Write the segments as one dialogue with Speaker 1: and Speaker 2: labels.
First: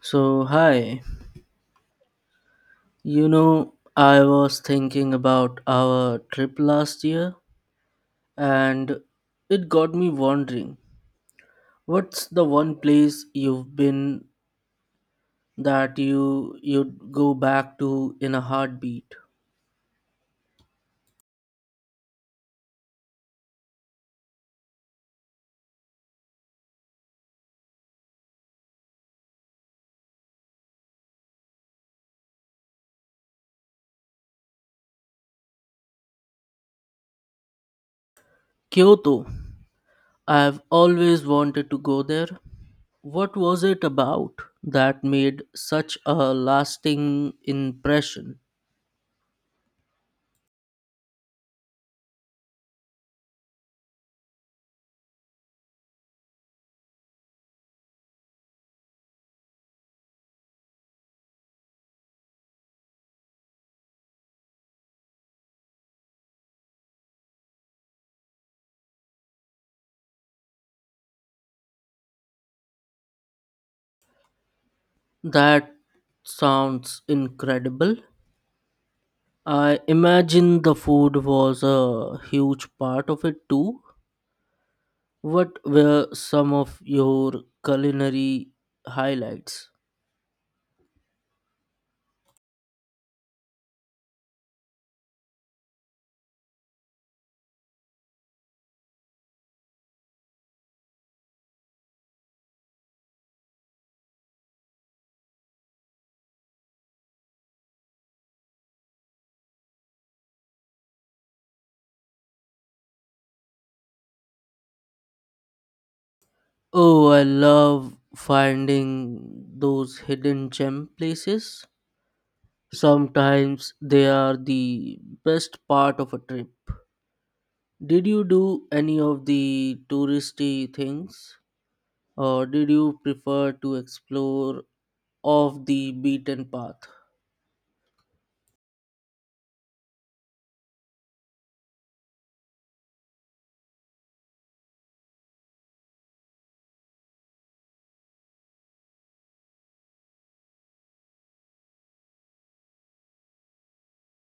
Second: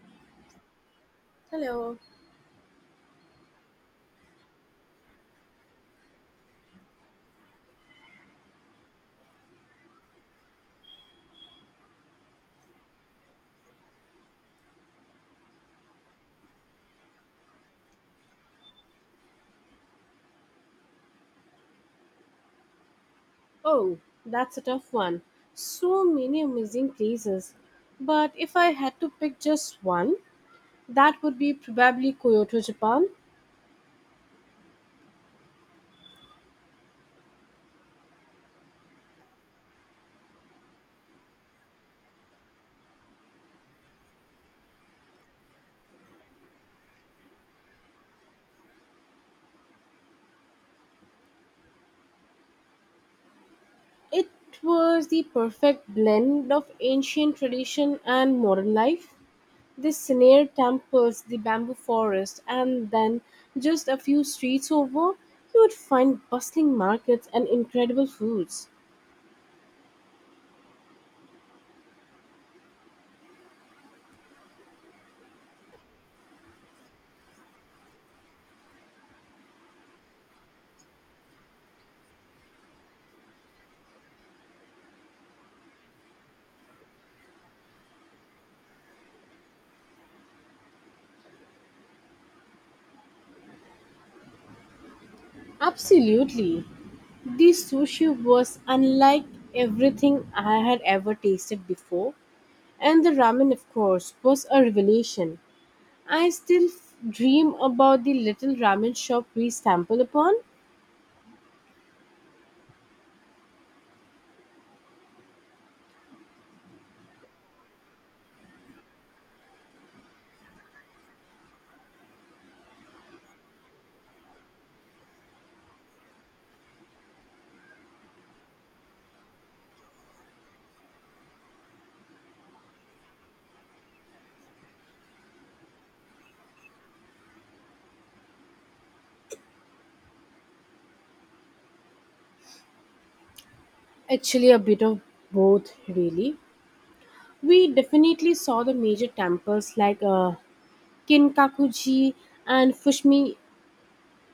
Speaker 1: So, hi.
Speaker 2: Hello.
Speaker 1: I was thinking about our trip last year and it got me wondering, what's the one place you've been that you'd go back to in a heartbeat?
Speaker 2: Oh, that's a tough one. So many amazing places. But if I had to pick just one, that would be probably Kyoto, Japan.
Speaker 1: Kyoto. I've always wanted to go there. What was it about that made such a lasting impression?
Speaker 2: It was the perfect blend of ancient tradition and modern life. The Sineir temples, the bamboo forest, and then just a few streets over, you would find bustling markets and incredible foods.
Speaker 1: That sounds incredible. I imagine the food was a huge part of it too. What were some of your culinary highlights?
Speaker 2: Absolutely. The sushi was unlike everything I had ever tasted before, and the ramen, of course, was a revelation. I still dream about the little ramen shop we stumbled upon.
Speaker 1: Oh, I love finding those hidden gem places. Sometimes they are the best part of a trip. Did you do any of the touristy things or did you prefer to explore off the beaten path?
Speaker 2: Actually, a bit of both, really. We definitely saw the major temples like Kinkakuji and Fushimi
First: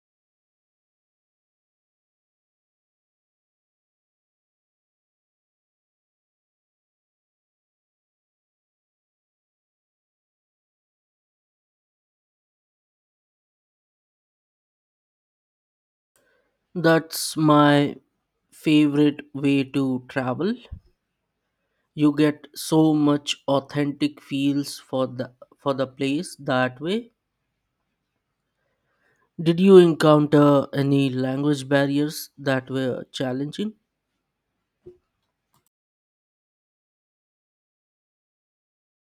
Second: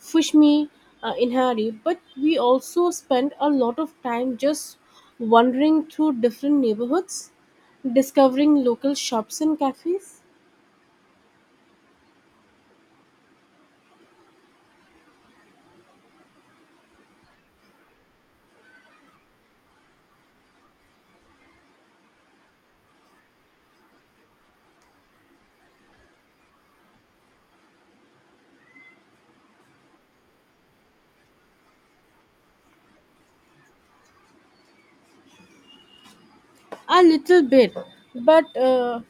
Speaker 2: Fushimi uh, in hurry, but we also spent a lot of time just wandering through different neighborhoods, discovering local shops and cafes.
Speaker 1: That's my favorite way to travel. You get so much authentic feels for the place that way. Did you encounter any language barriers that were challenging?
Speaker 2: A little bit, but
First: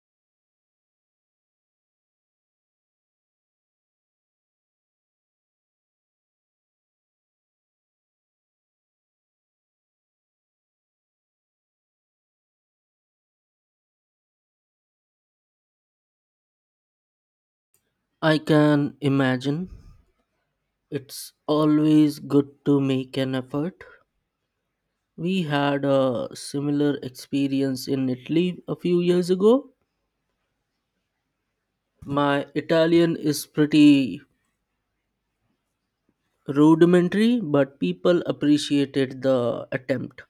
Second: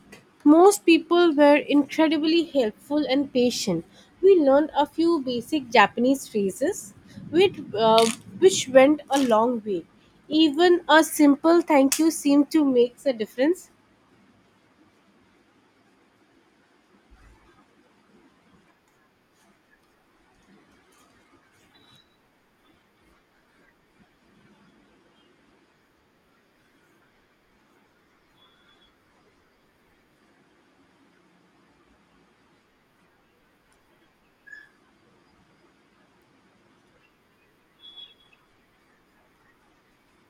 Speaker 2: most people were incredibly helpful and patient. We learned a few basic Japanese phrases, which, uh, which went a long way. Even a simple thank you seemed to make a difference.
Speaker 1: I can imagine. It's always good to make an effort. We had a similar experience in Italy a few years ago. My Italian is pretty rudimentary, but people appreciated the attempt.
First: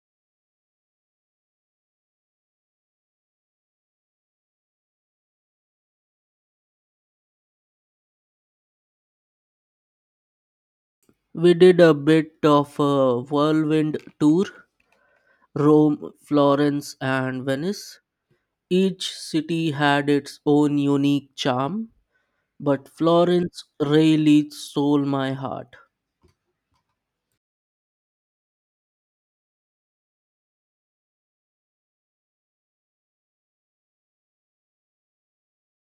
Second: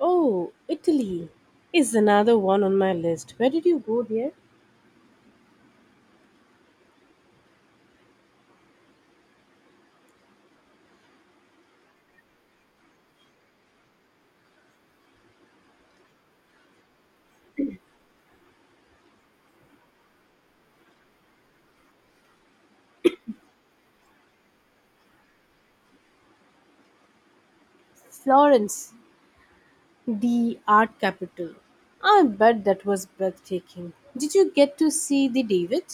Speaker 2: Oh, Italy is another one on my list. Where did you go there?
Speaker 1: We did a bit of a whirlwind tour, Rome, Florence, and Venice. Each city had its own unique charm, but Florence really stole my heart.
Speaker 2: Florence, the art capital. I bet that was breathtaking. Did you get to see the David?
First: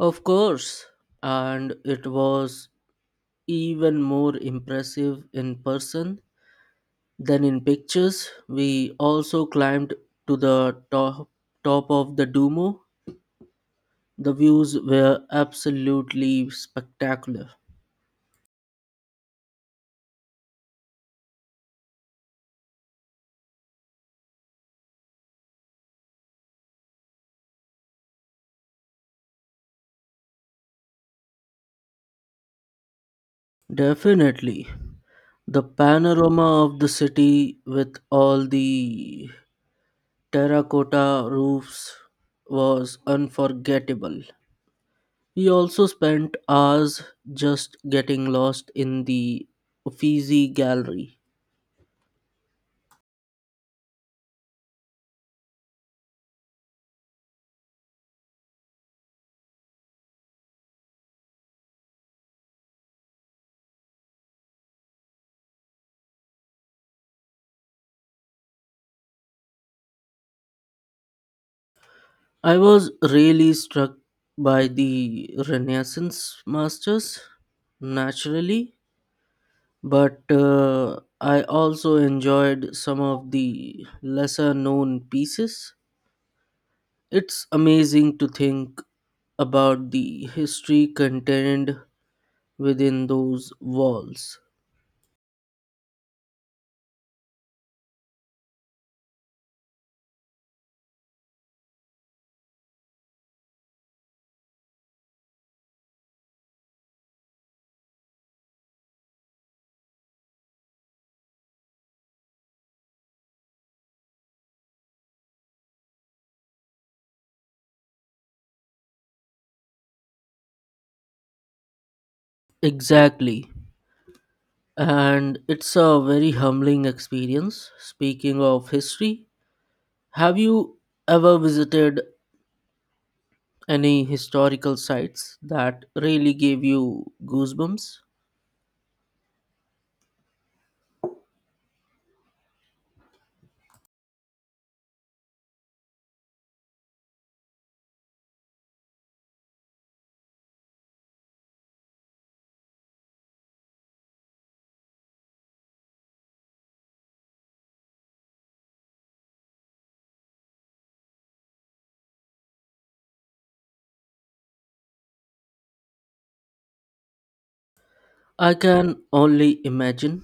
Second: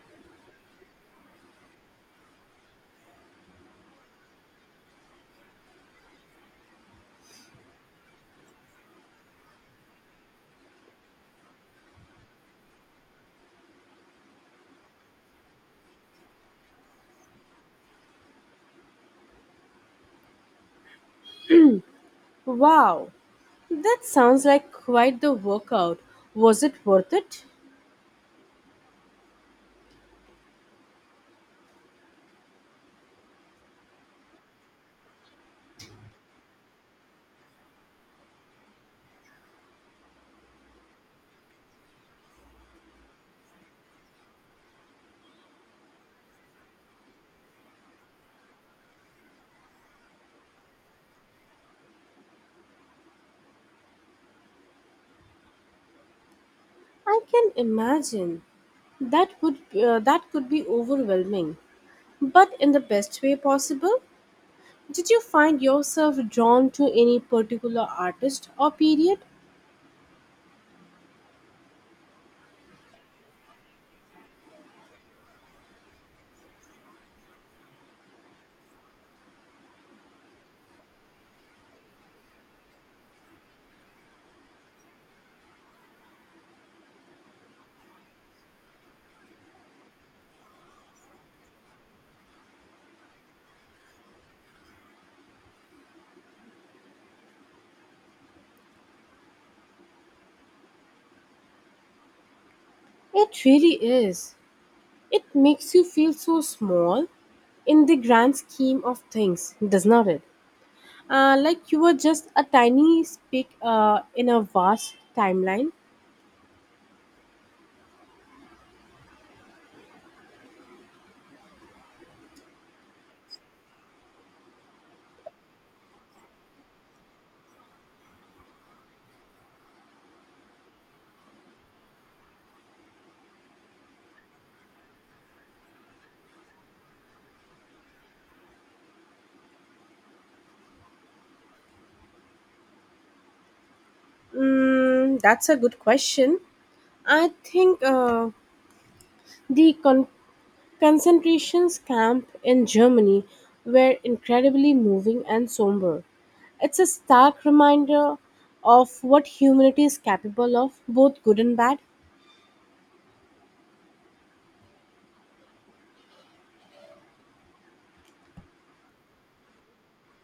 Speaker 1: Of course, and it was even more impressive in person than in pictures. We also climbed to top of the Duomo. The views were absolutely spectacular.
Speaker 2: Wow, that sounds like quite the workout. Was it worth it?
Speaker 1: Definitely. The panorama of the city with all the terracotta roofs was unforgettable. We also spent hours just getting lost in the Uffizi Gallery.
Speaker 2: I can imagine. That would that could be overwhelming, but in the best way possible. Did you find yourself drawn to any particular artist or period?
Speaker 1: I was really struck by the Renaissance masters, naturally, but I also enjoyed some of the lesser known pieces. It's amazing to think about the history contained within those walls.
Speaker 2: It really is. It makes you feel so small in the grand scheme of things, does not it? Like you were just a tiny speck in a vast timeline.
Speaker 1: Exactly. And it's a very humbling experience. Speaking of history, have you ever visited any historical sites that really gave you goosebumps?
Speaker 2: Mm, that's a good question. I think uh, the con- concentration camp in Germany were incredibly moving and somber. It's a stark reminder of what humanity is capable of, both good and bad.
Speaker 1: I can only imagine.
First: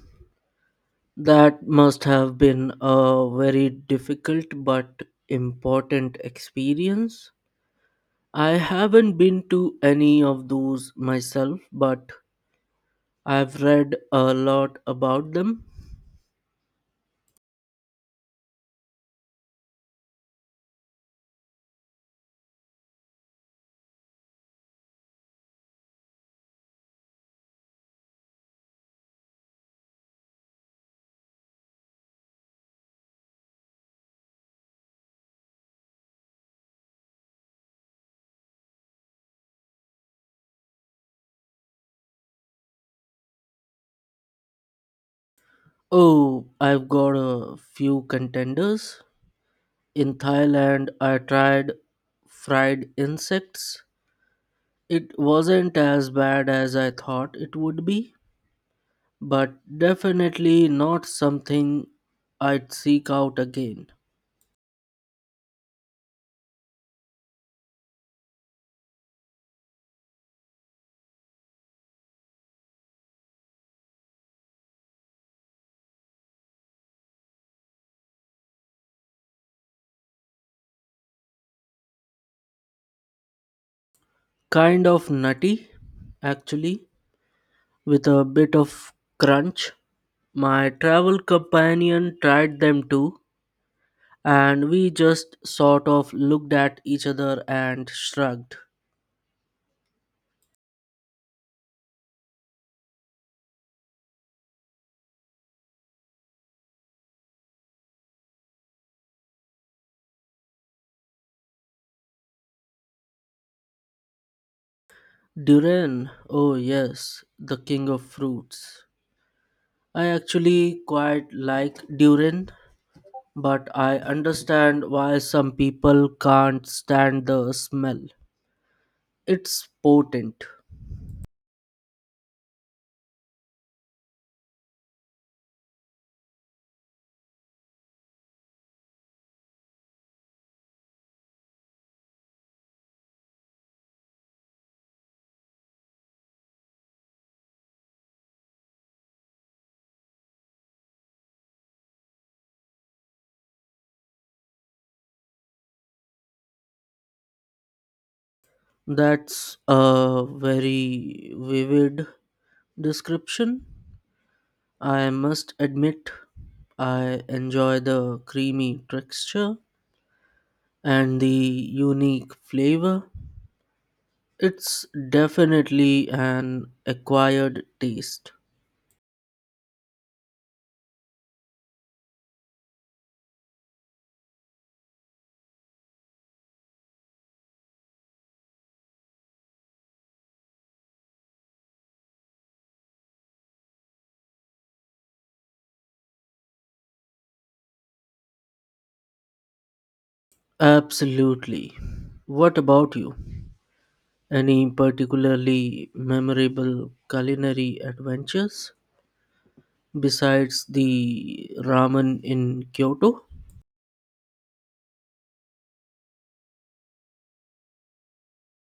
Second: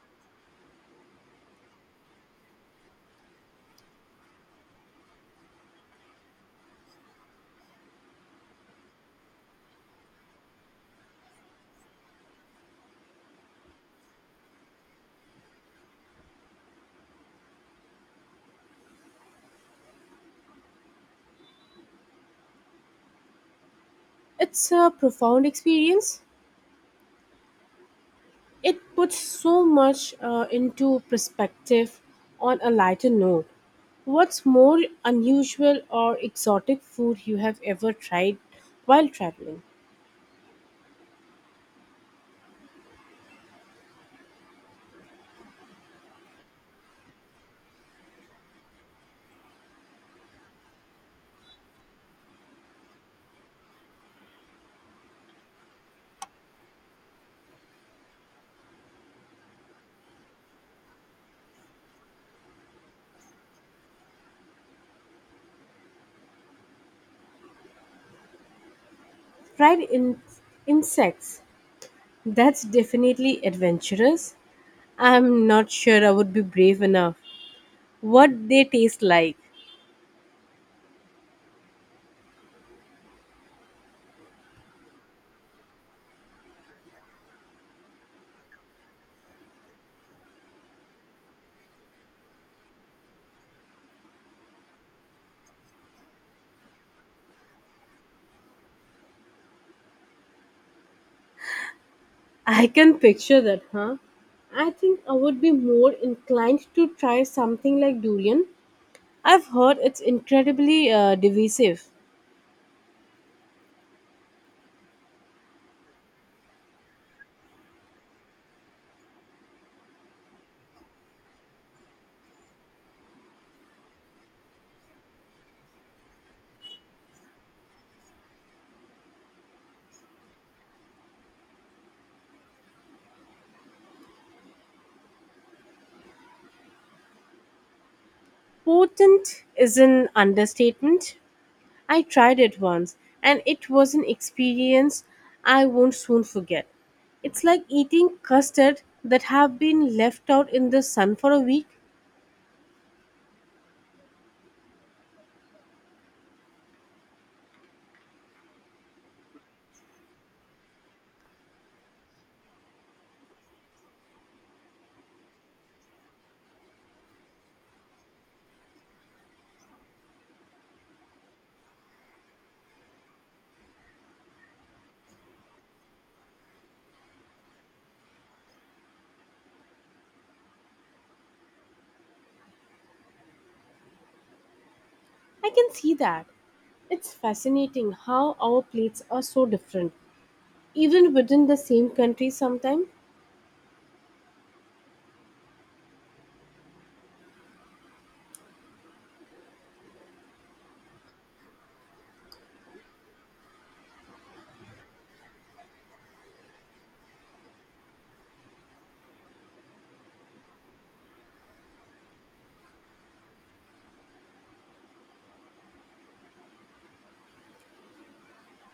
Speaker 1: That must have been a very difficult but important experience. I haven't been to any of those myself, but I've read a lot about them.
Speaker 2: It's a profound experience. It puts so much into perspective on a lighter note. What's more unusual or exotic food you have ever tried while traveling?
Speaker 1: Oh, I've got a few contenders. In Thailand, I tried fried insects. It wasn't as bad as I thought it would be, but definitely not something I'd seek out again.
Speaker 2: Fried insects. That's definitely adventurous. I'm not sure I would be brave enough. What they taste like.
Speaker 1: Kind of nutty, actually, with a bit of crunch. My travel companion tried them too, and we just sort of looked at each other and shrugged.
Speaker 2: I can picture that, huh? I think I would be more inclined to try something like durian. I've heard it's incredibly divisive.
Speaker 1: Durian, oh yes, the king of fruits. I actually quite like durian, but I understand why some people can't stand the smell. It's potent.
Speaker 2: Potent is an understatement. I tried it once and it was an experience I won't soon forget. It's like eating custard that have been left out in the sun for a week.
Speaker 1: That's a very vivid description. I must admit, I enjoy the creamy texture and the unique flavor. It's definitely an acquired taste.
Speaker 2: I can see that. It's fascinating how our plates are so different, even within the same country sometimes.
Speaker 1: Absolutely. What about you? Any particularly memorable culinary adventures besides the ramen in Kyoto?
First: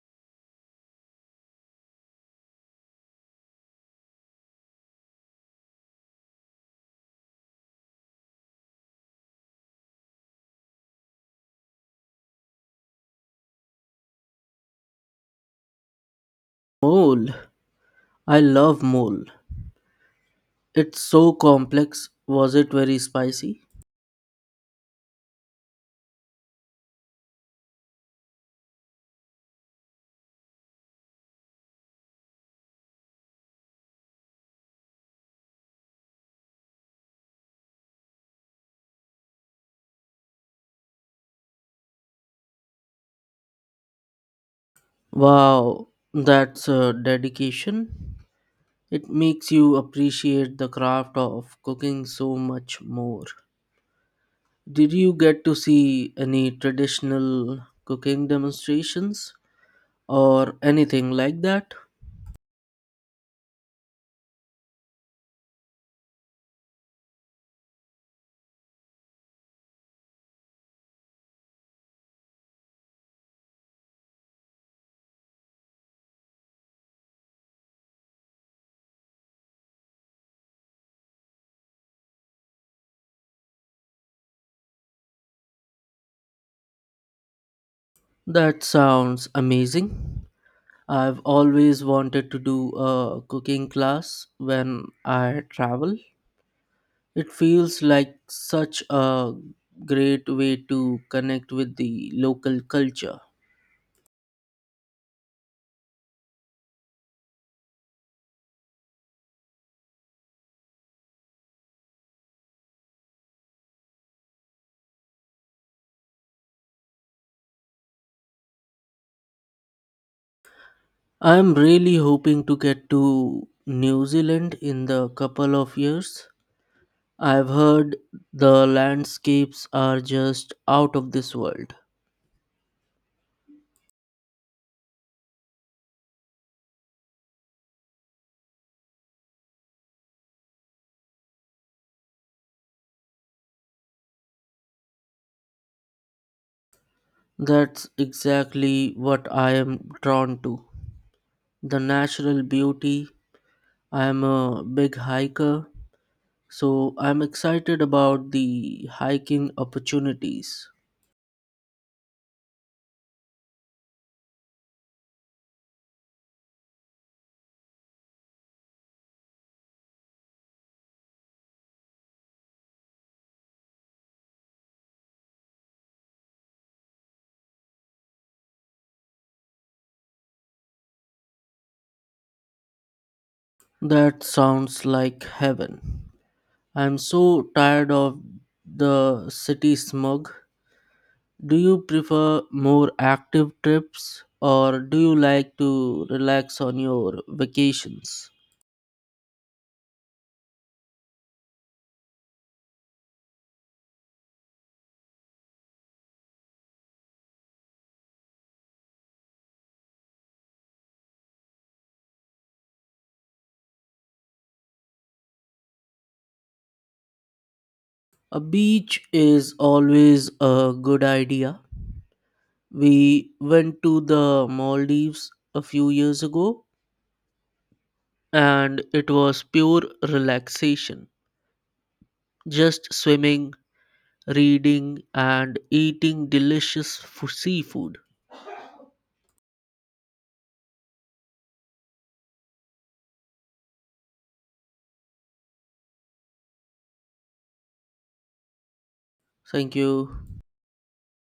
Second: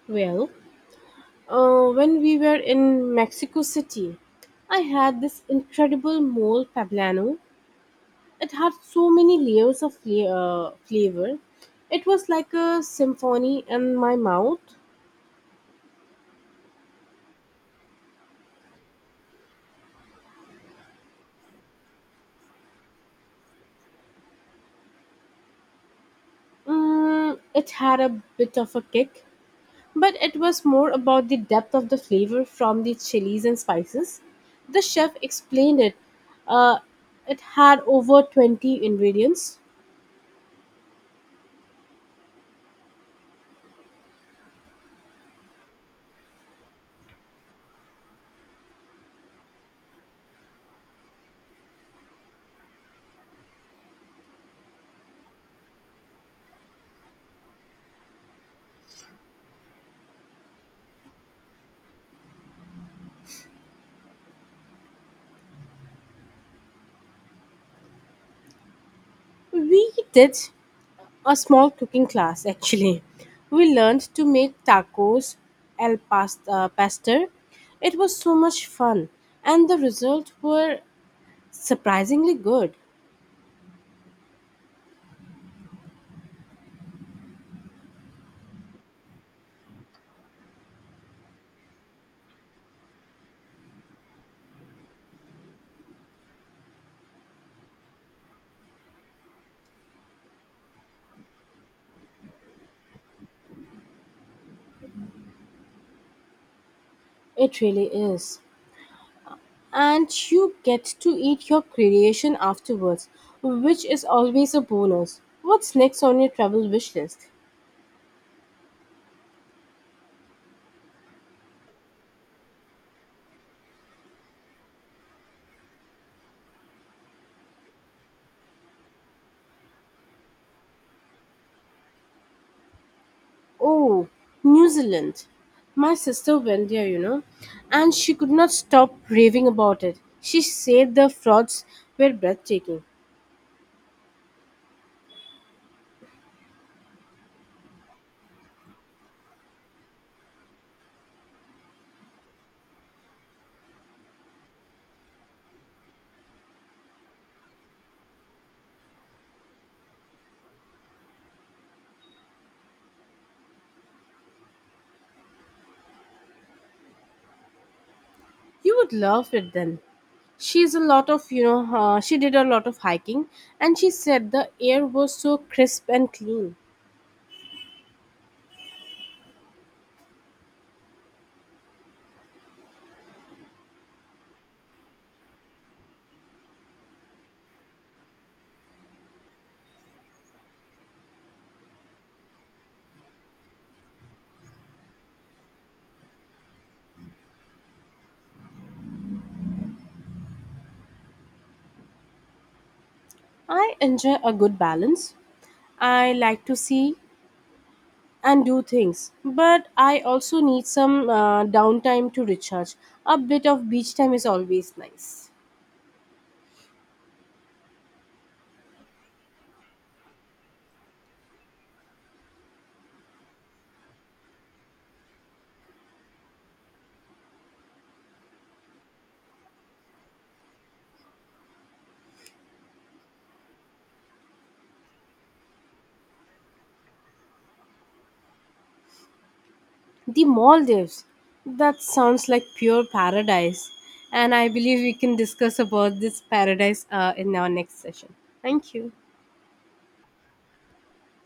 Speaker 2: Well, when we were in Mexico City, I had this incredible mole poblano. It had so many layers of flavor. It was like a symphony in my mouth.
Speaker 1: Mole. I love mole. It's so complex. Was it very spicy?
Speaker 2: Mm, it had a bit of a kick, but it was more about the depth of the flavor from the chilies and spices. The chef explained it. Uh, it had over 20 ingredients.
Speaker 1: Wow, that's a dedication. It makes you appreciate the craft of cooking so much more. Did you get to see any traditional cooking demonstrations or anything like that?
Speaker 2: We did a small cooking class actually. We learned to make tacos al pasta pastor. It was so much fun and the results were surprisingly good.
Speaker 1: That sounds amazing. I've always wanted to do a cooking class when I travel. It feels like such a great way to connect with the local culture.
Speaker 2: It really is. And you get to eat your creation afterwards, which is always a bonus. What's next on your travel wish list?
Speaker 1: I'm really hoping to get to New Zealand in the couple of years. I've heard the landscapes are just out of this world.
Speaker 2: Oh, New Zealand. My sister went there, you know, and she could not stop raving about it. She said the frauds were breathtaking.
Speaker 1: That's exactly what I am drawn to. The natural beauty. I'm a big hiker, so I'm excited about the hiking opportunities.
Speaker 2: You would love it then. She did a lot of hiking and she said the air was so crisp and clean.
Speaker 1: That sounds like heaven. I'm so tired of the city smog. Do you prefer more active trips or do you like to relax on your vacations?
Speaker 2: I enjoy a good balance. I like to see and do things, but I also need some downtime to recharge. A bit of beach time is always nice.
Speaker 1: A beach is always a good idea. We went to the Maldives a few years ago and it was pure relaxation. Just swimming, reading, and eating seafood.
Speaker 2: The Maldives. That sounds like pure paradise. And I believe we can discuss about this paradise in our next session. Thank you.
Speaker 1: Thank you.